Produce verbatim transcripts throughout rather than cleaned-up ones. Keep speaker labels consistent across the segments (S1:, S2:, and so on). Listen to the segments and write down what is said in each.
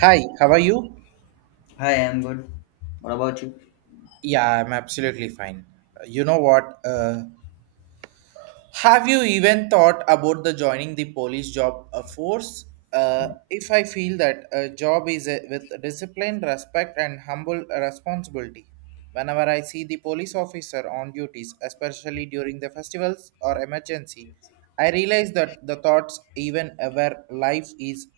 S1: Hi, how are you?
S2: Hi, I'm good. What about you?
S1: Yeah, I'm absolutely fine. You know what? Uh, have you even thought about the joining the police job uh, force? Uh, if I feel that a job is a, with discipline, respect, and humble responsibility. Whenever I see the police officer on duties, especially during the festivals or emergency, I realize that the thoughts even where life is.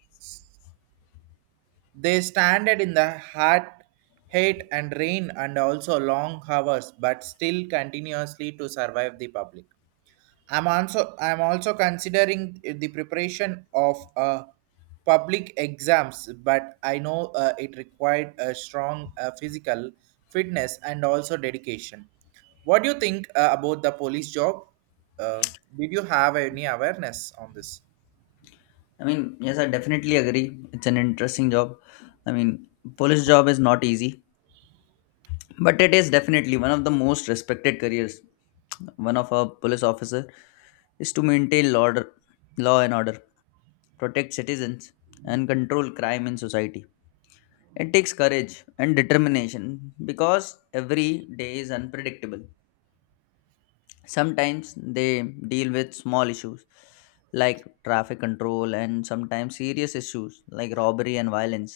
S1: They standed in the hot, hate and rain and also long hours, but still continuously to survive the public. I'm also I'm also considering the preparation of uh, public exams, but I know uh, it required a strong uh, physical fitness and also dedication. What do you think uh, about the police job? Uh, did you have any awareness on this?
S2: I mean, Yes, I definitely agree. It's an interesting job. I mean, police job is not easy, but it is definitely one of the most respected careers. One of a police officer is to maintain law order, law and order, protect citizens, and control crime in society. It takes courage and determination because every day is unpredictable. Sometimes they deal with small issues like traffic control, and sometimes serious issues like robbery and violence.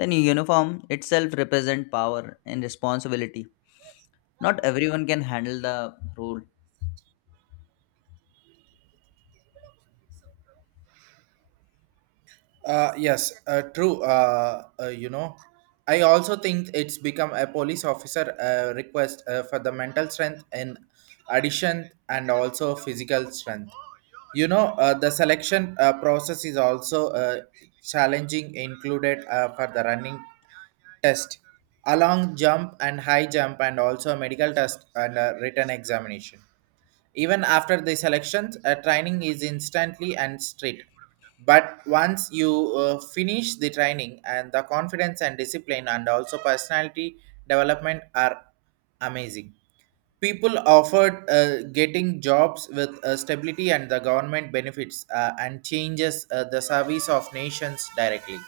S2: The new uniform itself represent power and responsibility. Not everyone can handle the role.
S1: Uh, yes, uh, true. Uh, uh, you know, I also think it's become a police officer uh, request uh, for the mental strength in addition and also physical strength. You know, uh, the selection uh, process is also uh, challenging, included uh, for the running test, along jump and high jump, and also medical test and uh, written examination even after the selections, uh, training is instantly and straight. But once you uh, finish the training, and the confidence and discipline, and also personality development are amazing. People offered uh, getting jobs with uh, stability and the government benefits uh, and changes uh, the service of nations directly.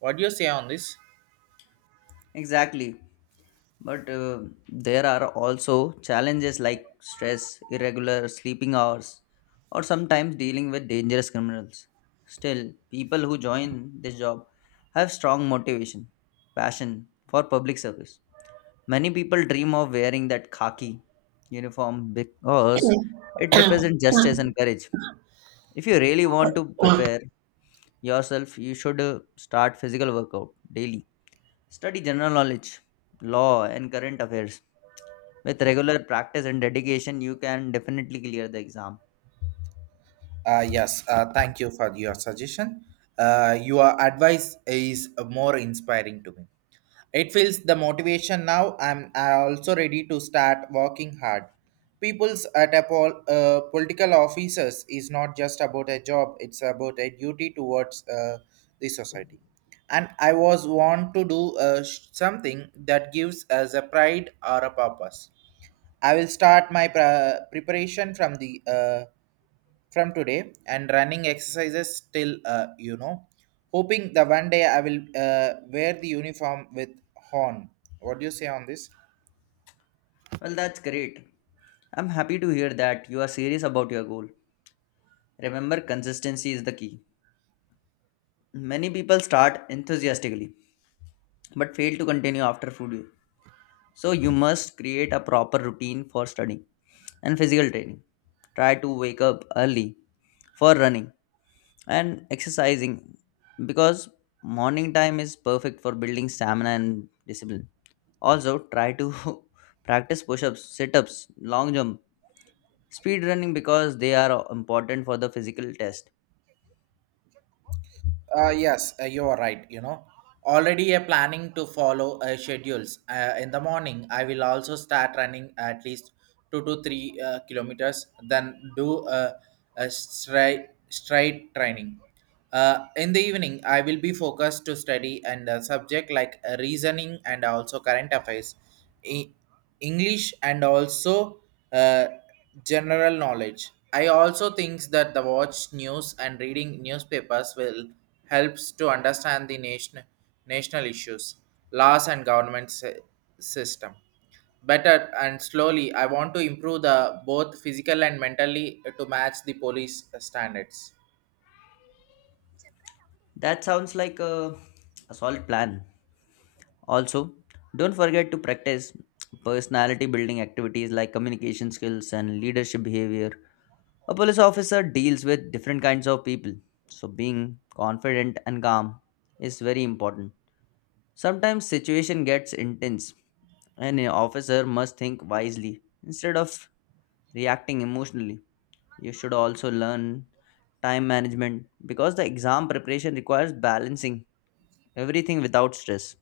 S1: What do you say on this?
S2: Exactly. But uh, there are also challenges like stress, irregular sleeping hours, or sometimes dealing with dangerous criminals. Still, people who join this job have strong motivation, passion for public service. Many people dream of wearing that khaki uniform because it represents justice and courage. If you really want to prepare yourself, you should uh, start physical workout daily. Study general knowledge, law, and current affairs. With regular practice and dedication, you can definitely clear the exam.
S1: Uh, yes, uh, thank you for your suggestion. Uh, your advice is more inspiring to me. It feels the motivation now. I'm uh, also ready to start working hard. People's at a pol- uh, Political officers is not just about a job; it's about a duty towards uh, the society. And I was want to do uh, sh- something that gives us a pride or a purpose. I will start my pre- preparation from the uh, from today and running exercises till uh, you know hoping the one day I will uh, wear the uniform with horn. What do you say on this?
S2: Well, that's great. I'm happy to hear that you are serious about your goal. Remember, consistency is the key. Many people start enthusiastically but fail to continue after full day. So, you must create a proper routine for studying and physical training. Try to wake up early for running and exercising, because morning time is perfect for building stamina and discipline. Also, try to practice push-ups, sit-ups, long jump, speed running because they are important for the physical test.
S1: Uh, yes, uh, you are right. You know, already uh, planning to follow uh, schedules. Uh, in the morning, I will also start running at least two to three uh, kilometers, then do uh, a straight straight training. Uh, in the evening, I will be focused to study and uh, subject like uh, reasoning and also current affairs. English and also uh, general knowledge. I also think that the watch news and reading newspapers will helps to understand the nation, national issues, laws and government sy- system better and slowly. I want to improve the both physical and mentally to match the police standards.
S2: That sounds like a, a solid plan. Also, don't forget to practice personality building activities like communication skills and leadership behavior. A police officer deals with different kinds of people, so being confident and calm is very important. Sometimes situation gets intense, and an officer must think wisely instead of reacting emotionally. You should also learn time management because the exam preparation requires balancing everything without stress.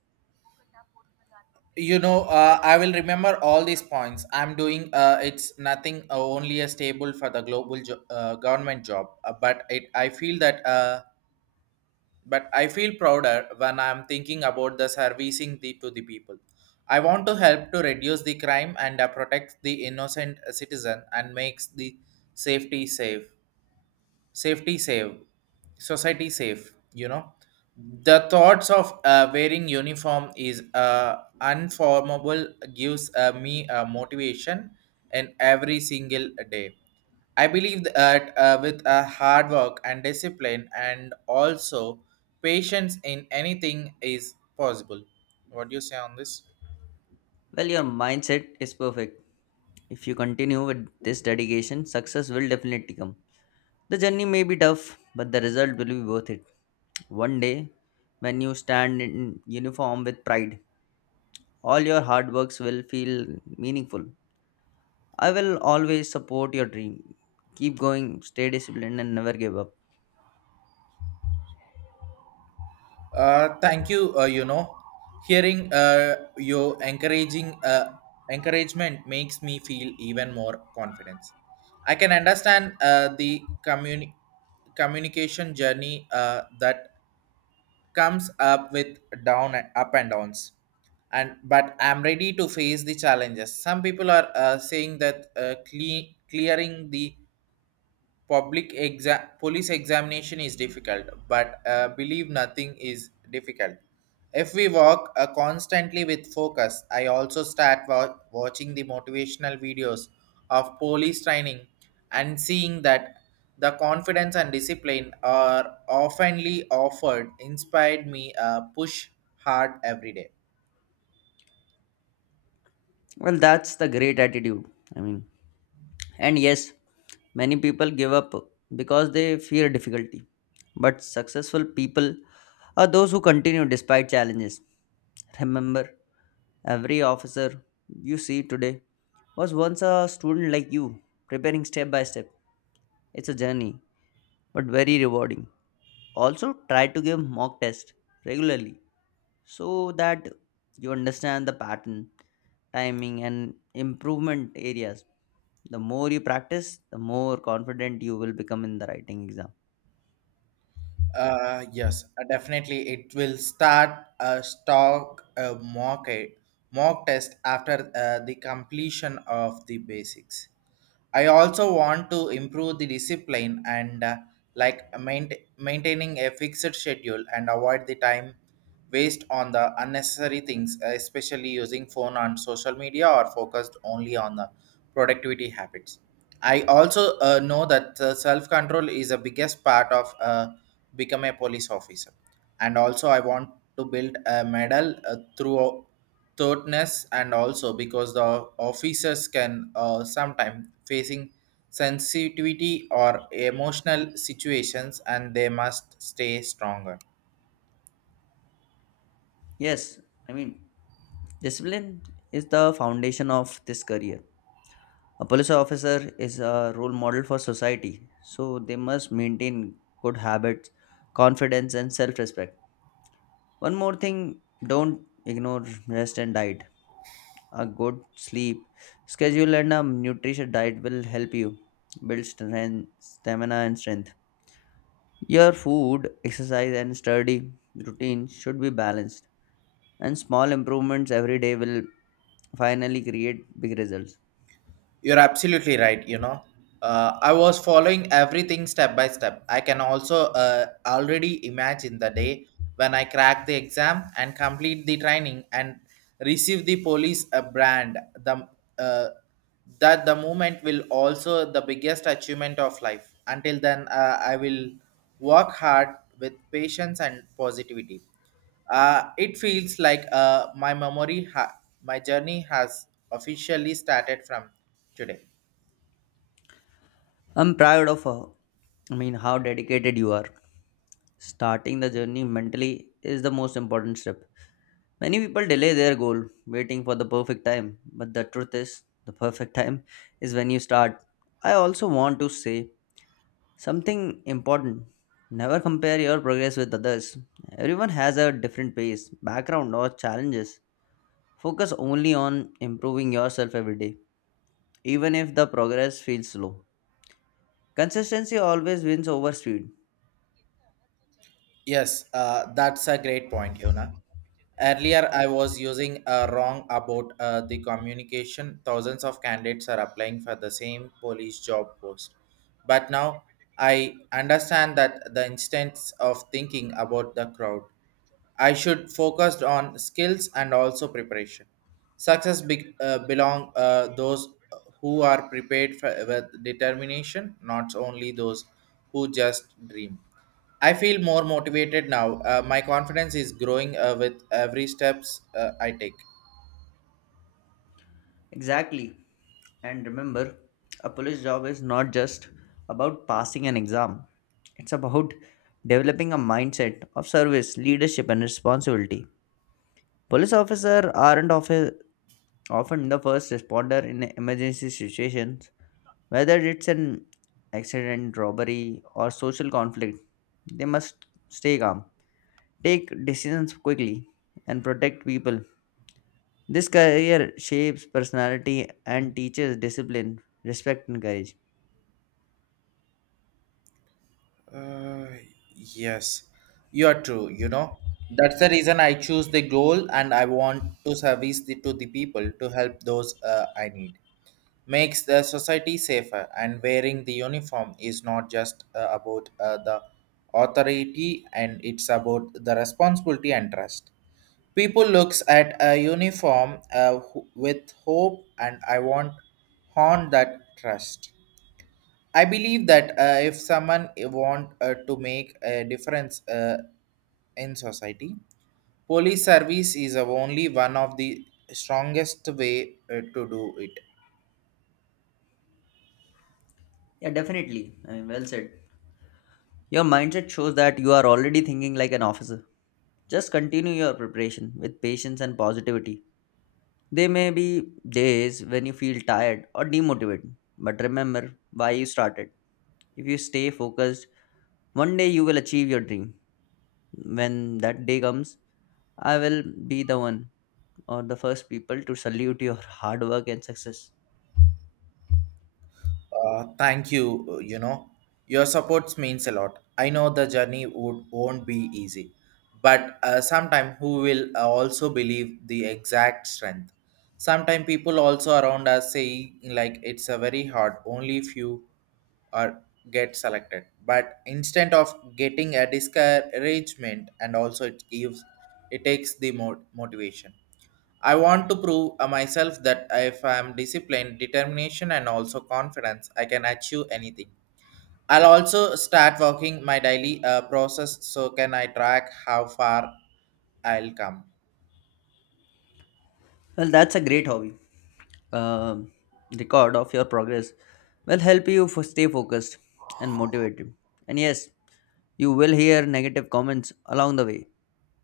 S1: You know uh, I will remember all these points. I'm doing uh, it's nothing uh, only a stable for the global jo- uh, government job. Uh, but it i feel that uh, but I feel prouder when I'm thinking about the servicing the, to the people. I want to help to reduce the crime and uh, protect the innocent citizen and makes the safety safe safety save society safe, you know. The thoughts of uh, wearing uniform is uh, unformable, gives uh, me uh, motivation in every single day. I believe that uh, with a hard work and discipline and also patience in anything is possible. What do you say on this?
S2: Well, your mindset is perfect. If you continue with this dedication, success will definitely come. The journey may be tough, but the result will be worth it. One day, when you stand in uniform with pride, all your hard works will feel meaningful. I will always support your dream. Keep going, stay disciplined, and never give up.
S1: Uh, thank you. Uh, you know, hearing uh, your encouraging uh, encouragement makes me feel even more confidence. I can understand uh, the communi- communication journey uh, that comes up with down and up and downs. And but I'm ready to face the challenges. Some people are uh, saying that uh, cle- clearing the public exam police examination is difficult, but uh, believe nothing is difficult if we work uh, constantly with focus. I also start wa- watching the motivational videos of police training and seeing that the confidence and discipline are oftenly offered inspired me uh, push hard every day.
S2: Well, that's the great attitude. I mean, and yes, many people give up because they fear difficulty. But successful people are those who continue despite challenges. Remember, every officer you see today was once a student like you, preparing step by step. It's a journey, but very rewarding. Also, try to give mock tests regularly so that you understand the pattern, timing, and improvement areas. The more you practice, the more confident you will become in the writing exam.
S1: Uh, yes, uh, definitely. It will start a stock uh, mock, mock test after uh, the completion of the basics. I also want to improve the discipline and uh, like maint- maintaining a fixed schedule and avoid the time waste on the unnecessary things, uh, especially using phone on social media or focused only on the productivity habits. I also uh, know that uh, self-control is the biggest part of uh, become a police officer, and also I want to build a medal uh, through thoughtness and also because the officers can uh, sometimes facing sensitivity or emotional situations and they must stay stronger.
S2: Yes, I mean, discipline is the foundation of this career. A police officer is a role model for society, so they must maintain good habits, confidence, and self respect. One more thing, don't ignore rest and diet. A good sleep schedule and a nutritious diet will help you build strength, stamina and strength. Your food, exercise, and study routine should be balanced, and small improvements every day will finally create big results.
S1: You're absolutely right, you know. uh, I was following everything step by step. I can also uh, already imagine the day when I crack the exam and complete the training and receive the police uh, brand, the uh, that the moment will also the biggest achievement of life. Until then, uh, I will work hard with patience and positivity. Uh, it feels like uh, my memory ha- my journey has officially started from today.
S2: I'm proud of, uh, I mean, How dedicated you are. Starting the journey mentally is the most important step. Many people delay their goal, waiting for the perfect time. But the truth is, the perfect time is when you start. I also want to say something important. Never compare your progress with others. Everyone has a different pace, background, or challenges. Focus only on improving yourself every day, even if the progress feels slow. Consistency always wins over speed.
S1: Yes, uh, that's a great point, Yona. Earlier, I was using uh, wrong about uh, the communication. Thousands of candidates are applying for the same police job post. But now I understand that the instance of thinking about the crowd. I should focus on skills and also preparation. Success be- uh, belong uh, those who are prepared for, with determination, not only those who just dream. I feel more motivated now. Uh, my confidence is growing uh, with every steps uh, I take.
S2: Exactly. And remember, a police job is not just about passing an exam, it's about developing a mindset of service, leadership, and responsibility. Police officers aren't often, Often the first responder in emergency situations, whether it's an accident, robbery, or social conflict. They must stay calm, take decisions quickly, and protect people. This career shapes personality and teaches discipline, respect, and courage.
S1: Uh, yes, you are true. You know that's the reason I choose the goal, and I want to service the, to the people to help those uh, I need. Makes the society safer, and wearing the uniform is not just uh, about uh, the authority, and it's about the responsibility and trust. People looks at a uniform uh, ho- with hope, and I want haunt that trust. I believe that uh, if someone want uh, to make a difference uh, in society, police service is uh, only one of the strongest way uh, to do it.
S2: Yeah, definitely. I mean, well said. Your mindset shows that you are already thinking like an officer. Just continue your preparation with patience and positivity. There may be days when you feel tired or demotivated, but remember why you started. If you stay focused, one day you will achieve your dream. When that day comes, I will be the one or the first people to salute your hard work and success.
S1: Uh, thank you. uh, You know, your support means a lot. I know the journey would, won't be easy, but uh, sometime who will uh, also believe the exact strength. Sometimes people also around us say like it's a very hard. Only few are get selected. But instead of getting a discouragement, and also it gives, it takes the mo- motivation. I want to prove uh, myself that if I am disciplined, determination, and also confidence, I can achieve anything. I'll also start working my daily uh, process so can I track how far I'll come.
S2: Well, that's a great hobby. Um Record of your progress will help you for stay focused and motivated. And yes, you will hear negative comments along the way.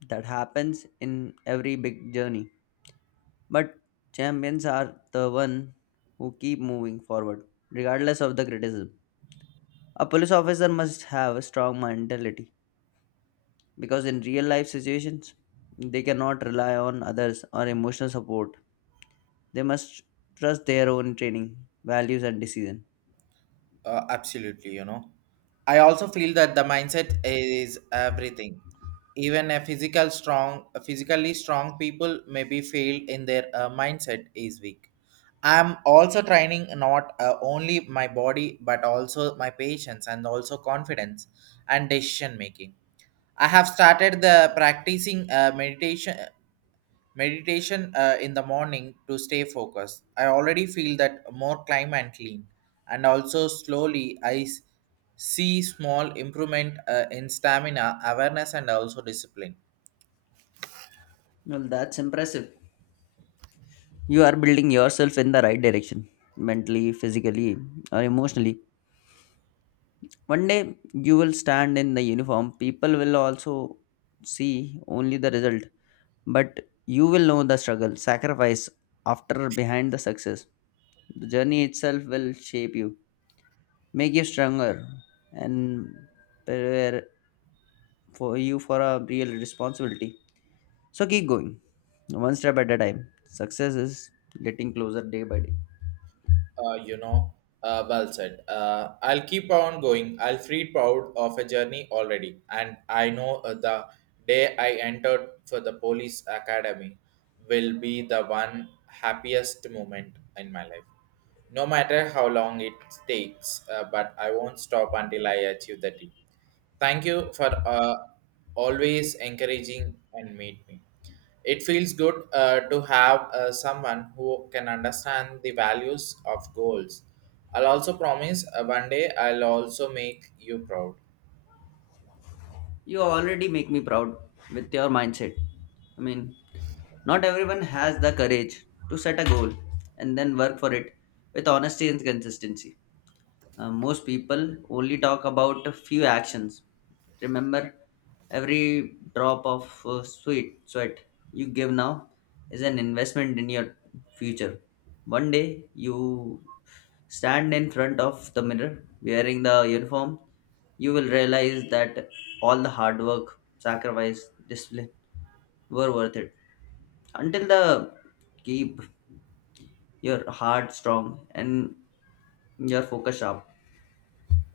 S2: That happens in every big journey. But champions are the one who keep moving forward, regardless of the criticism. A police officer must have a strong mentality because in real life situations, they cannot rely on others or emotional support. They must trust their own training, values, and decision.
S1: Uh, absolutely, you know. I also feel that the mindset is everything. Even a physical strong, physically strong people may be failed in their uh, mindset is weak. I'm also training not uh, only my body but also my patience and also confidence and decision making. I have started the practicing uh, meditation meditation uh, in the morning to stay focused. I already feel that more climb and clean, and also slowly I s- see small improvement uh, in stamina, awareness, and also discipline.
S2: Well, that's impressive. You are building yourself in the right direction, mentally, physically, or emotionally. One day you will stand in the uniform. People will also see only the result, but you will know the struggle, sacrifice after behind the success. The journey itself will shape you, make you stronger, and prepare for you for a real responsibility. So keep going, one step at a time. Success is getting closer day by day.
S1: Uh, you know, uh, well said. Uh, I'll keep on going. I'll feel proud of a journey already, and I know uh, the day I entered for the police academy will be the one happiest moment in my life. No matter how long it takes, uh, but I won't stop until I achieve the dream. Thank you for uh, always encouraging and meet me. It feels good uh, to have uh, someone who can understand the values of goals. I'll also promise uh, one day I'll also make you proud.
S2: You already make me proud with your mindset. I mean, Not everyone has the courage to set a goal and then work for it with honesty and consistency. Uh, most people only talk about a few actions. Remember, every drop of uh, sweat sweat you give now is an investment in your future. One day you stand in front of the mirror wearing the uniform, you will realize that all the hard work, sacrifice, discipline were worth it. Until the keep your heart strong and your focus sharp.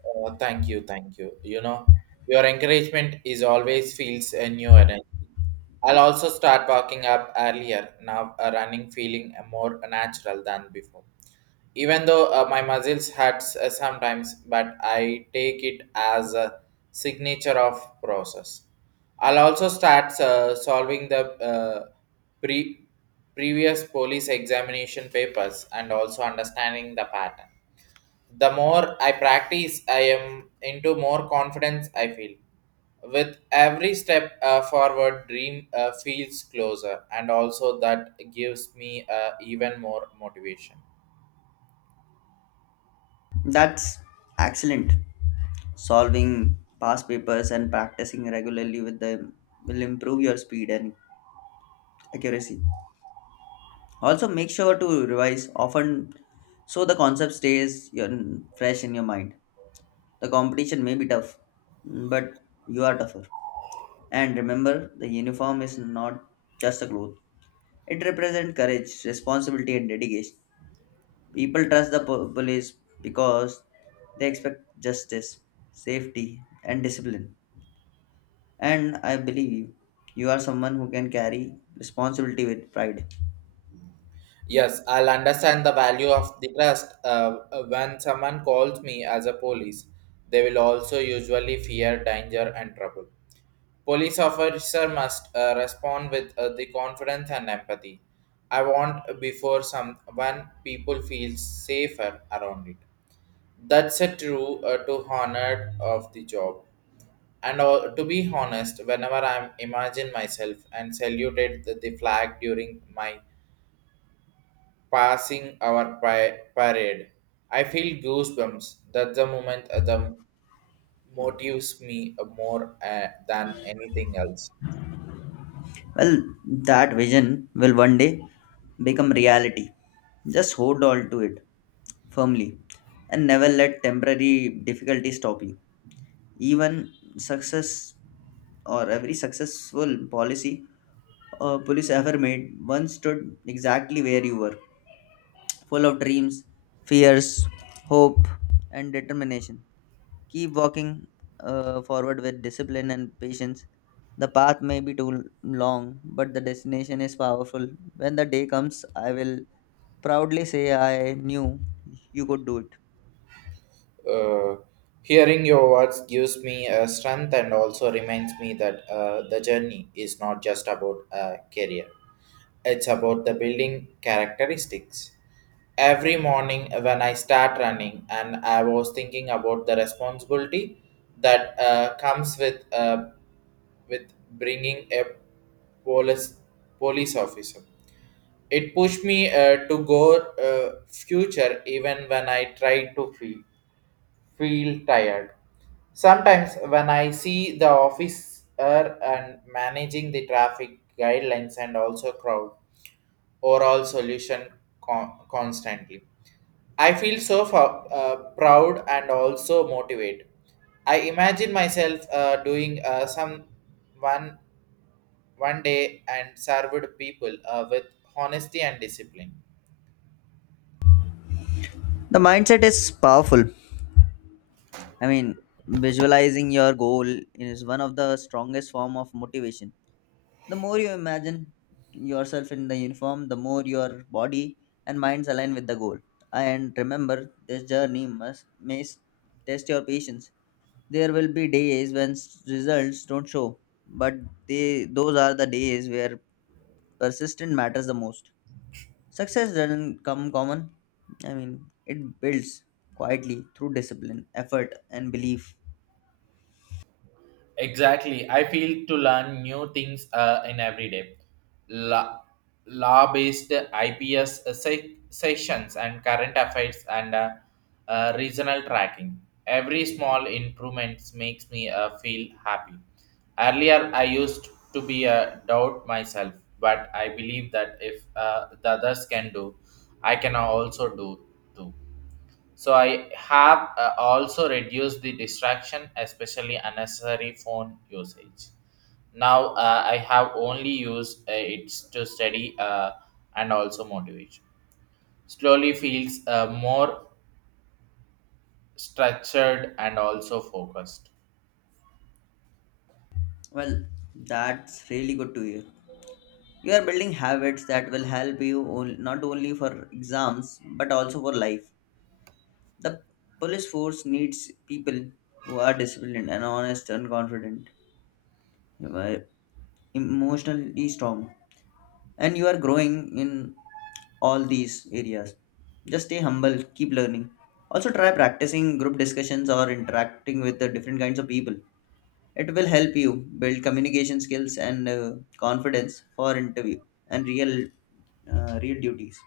S1: Oh, thank you, thank you. You know, your encouragement is always feels a new energy. I'll also start walking up earlier now, uh, running feeling uh, more natural than before. Even though uh, my muscles hurt uh, sometimes, but I take it as a signature of process. I'll also start uh, solving the uh, pre- previous police examination papers and also understanding the pattern. The more I practice, I am into more confidence I feel. With every step uh, forward, dream uh, feels closer and also that gives me uh, even more motivation.
S2: That's excellent. Solving past papers and practicing regularly with them will improve your speed and accuracy. Also, make sure to revise often so the concept stays your, fresh in your mind. The competition may be tough, but you are tougher. And remember, the uniform is not just a cloth, it represents courage, responsibility, and dedication. People trust the po- police because they expect justice, safety, and discipline. And I believe you are someone who can carry responsibility with pride.
S1: Yes, I'll understand the value of the trust. Uh, uh, when someone calls me as a police, they will also usually fear danger and trouble. Police officer must uh, respond with uh, the confidence and empathy. I want before some when people feel safer around it. That's a true uh, to honor of the job. And uh, to be honest, whenever I imagine myself and saluted the the flag during my passing our pi- parade. I feel goosebumps. That's the moment uh, the motives me uh, more uh, than anything else.
S2: Well, that vision will one day become reality. Just hold on to it firmly and never let temporary difficulties stop you. Even success or every successful policy or police ever made once stood exactly where you were. Full of dreams, fears, hope, and determination. Keep walking uh, forward with discipline and patience. The path may be too l- long, but the destination is powerful. When the day comes, I will proudly say I knew you could do it.
S1: Uh, Hearing your words gives me a strength and also reminds me that uh, the journey is not just about a career. It's about the building characteristics. Every morning when I start running, and I was thinking about the responsibility that uh, comes with uh, with bringing a police police officer. It pushed me uh, to go uh, future even when I tried to feel feel tired. Sometimes when I see the officer and managing the traffic guidelines and also crowd overall solution con- constantly. I feel so fa- uh, proud and also motivated. I imagine myself uh, doing uh, some one one day and served people uh, with honesty and discipline.
S2: The mindset is powerful. I mean, Visualizing your goal is one of the strongest form of motivation. The more you imagine yourself in the uniform, the more your body and minds align with the goal. And remember, this journey must may s- test your patience. There will be days when s- results don't show, but they those are the days where persistence matters the most. Success doesn't come common. I mean, it builds quietly through discipline, effort, and belief.
S1: Exactly. I feel to learn new things uh, in every day. La- law-based I P S se- sessions and current affairs and uh, uh, regional tracking. Every small improvements makes me uh, feel happy. Earlier, I used to be a doubt myself, but I believe that if uh, the others can do, I can also do too. So I have uh, also reduced the distraction, especially unnecessary phone usage. Now uh, I have only used uh, it to study, uh, and also motivation slowly feels uh, more structured and also focused.
S2: Well, that's really good to hear. You are building habits that will help you on- not only for exams but also for life. The police force needs people who are disciplined and honest and confident, who are emotionally strong. And you are growing in all these areas. Just stay humble, keep learning. Also, try practicing group discussions or interacting with the different kinds of people. It will help you build communication skills and uh, confidence for interview and real, uh, real duties.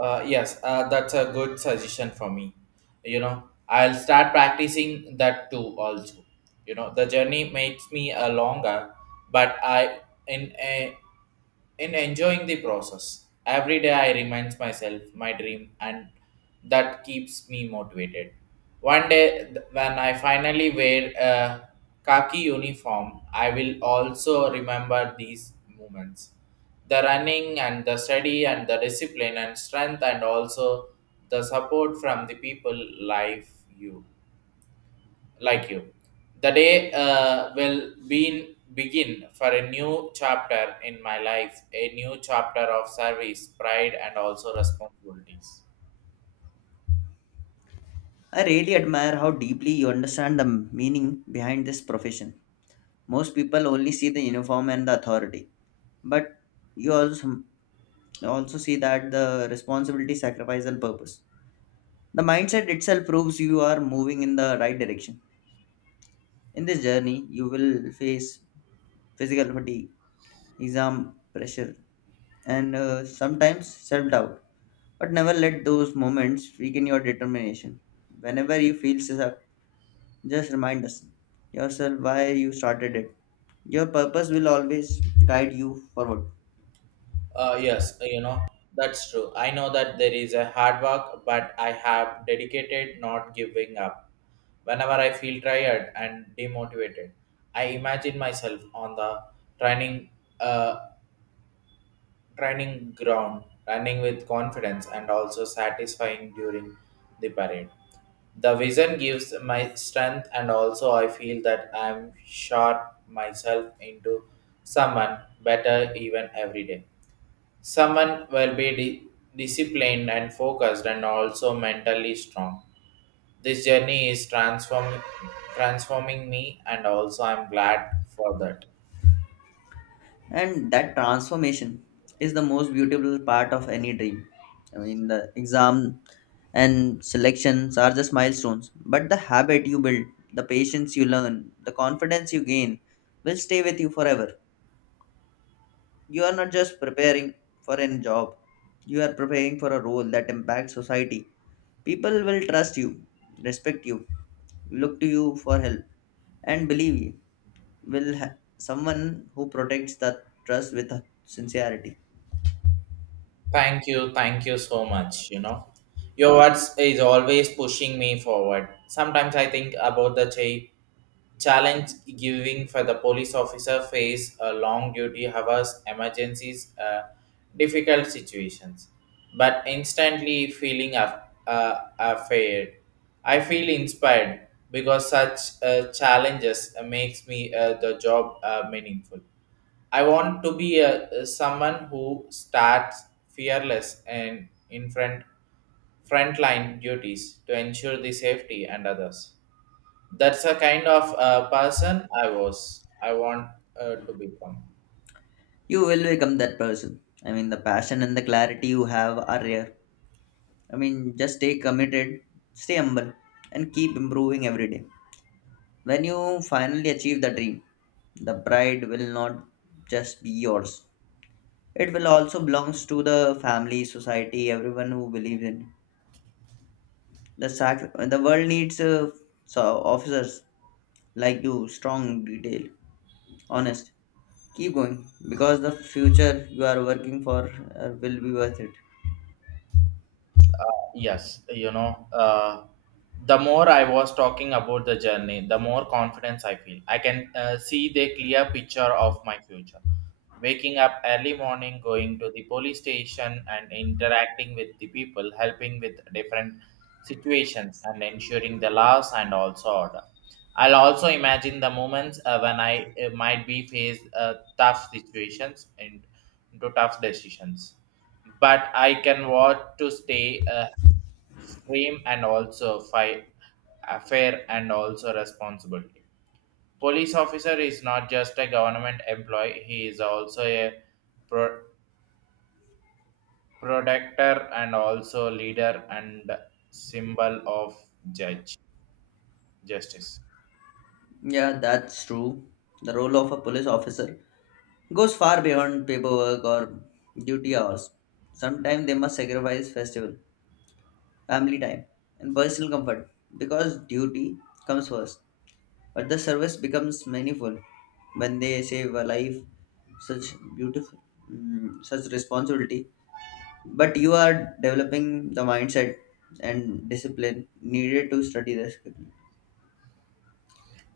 S1: uh, yes, uh, that's a good suggestion for me. You know, I'll start practicing that too also. You know, the journey makes me uh, longer, but i in uh, in enjoying the process. Every day I remind myself my dream and that keeps me motivated. One day th- when I finally wear a khaki uniform, I will also remember these moments. The running and the study and the discipline and strength and also the support from the people, life you like you. The day uh, will be begin for a new chapter in my life, a new chapter of service, pride, and also responsibilities.
S2: I really admire how deeply you understand the meaning behind this profession. Most people only see the uniform and the authority, but you also, also see that the responsibility, sacrifice, and purpose. The mindset itself proves you are moving in the right direction. In this journey, you will face physical fatigue, exam pressure, and uh, sometimes self doubt. But never let those moments weaken your determination. Whenever you feel sus- Just remind us yourself why you started it. Your purpose will always guide you forward.
S1: Uh, yes, you know, that's true. I know that there is a hard work, but I have dedicated, not giving up. Whenever I feel tired and demotivated, I imagine myself on the training uh, training ground, running with confidence and also satisfying during the parade. The vision gives my strength, and also I feel that I'm sharp myself into someone better even every day. Someone will be di- disciplined and focused, and also mentally strong. This journey is transform- transforming me, and also I'm glad for that.
S2: And that transformation is the most beautiful part of any dream. I mean, the exam and selections are just milestones, but the habit you build, the patience you learn, the confidence you gain will stay with you forever. You are not just preparing for a job, you are preparing for a role that impacts society. People will trust you, respect you, look to you for help, and believe you will ha- someone who protects that trust with sincerity.
S1: Thank you, thank you so much. You know, your words is always pushing me forward. Sometimes I think about the cha- challenge giving for the police officer face a long duty hours, emergencies, uh, difficult situations, but instantly feeling af- uh, afraid. I feel inspired because such uh, challenges uh, makes me uh, the job uh, meaningful. I want to be a, someone who starts fearless and in front frontline duties to ensure the safety and others. That's the kind of uh, person I was. I want uh, to become.
S2: You will become that person. I mean, the passion and the clarity you have are rare. I mean, just stay committed, stay humble, and keep improving every day. When you finally achieve the dream, the pride will not just be yours. It will also belongs to the family, society, everyone who believes in the sac. The world needs uh, so officers like you, strong, detail, honest. Keep going because the future you are working for uh, will be worth it.
S1: Yes, you know, uh, the more I was talking about the journey, the more confidence I feel. I can uh, see the clear picture of my future. Waking up early morning, going to the police station, and interacting with the people, helping with different situations, and ensuring the laws and also order. I'll also imagine the moments uh, when I uh, might be faced uh, tough situations and into tough decisions, but I can want to stay uh, frame and also fi- uh, fair and also responsibility. Police officer is not just a government employee; he is also a pro- protector and also leader and symbol of judge justice.
S2: Yeah, that's true. The role of a police officer goes far beyond paperwork or duty hours. Sometimes they must sacrifice festival, family time, and personal comfort because duty comes first. But the service becomes meaningful when they save a life, such beautiful, mm, such responsibility. But you are developing the mindset and discipline needed to study the skill.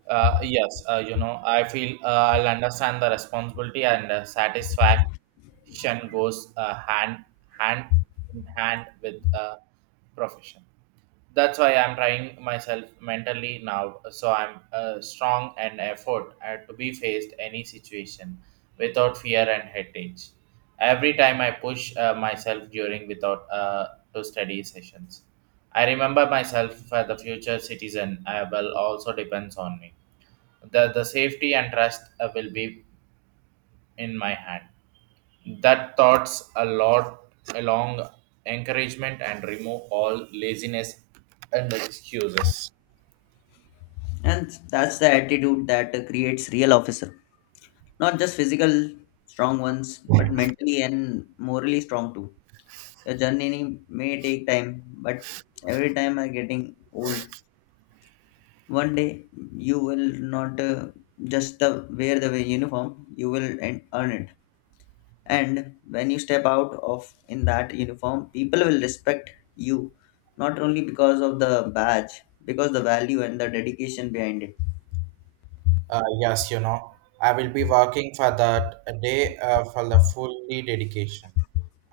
S1: Uh, yes, uh, you know, I feel uh, I'll understand the responsibility and uh, satisfaction goes uh, hand hand in hand with uh, profession. That's why I'm trying myself mentally now, so I'm uh, strong and effort uh, to be faced any situation without fear and headache. Every time I push uh, myself during without uh, to study sessions, I remember myself for the future citizen. I will also depends on me. The, the safety and trust uh, will be in my hand. That thoughts a lot along encouragement and remove all laziness and excuses.
S2: And that's the attitude that creates real officer. Not just physical strong ones, but mentally and morally strong too. Your journey may take time, but every time I'm getting old, one day you will not uh, just the, wear the uniform. You will en- earn it. And when you step out of in that uniform, people will respect you not only because of the badge, because the value and the dedication behind it.
S1: Uh, yes, you know, I will be working for that a day uh, for the fully dedication.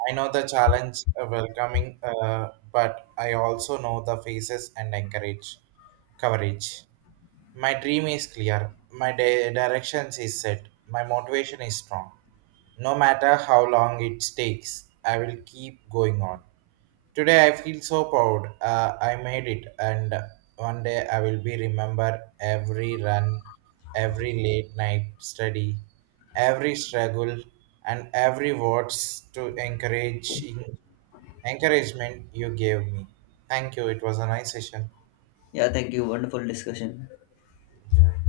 S1: I know the challenge uh, welcoming, uh, but I also know the faces and encourage coverage. My dream is clear. My di- direction is set. My motivation is strong. No matter how long it takes, I will keep going on. Today I feel so proud. Uh, I made it, and one day I will be remember every run, every late night study, every struggle, and every words to encourage encouragement you gave me. Thank you. It was a nice session.
S2: Yeah, thank you. Wonderful discussion.
S1: Yeah.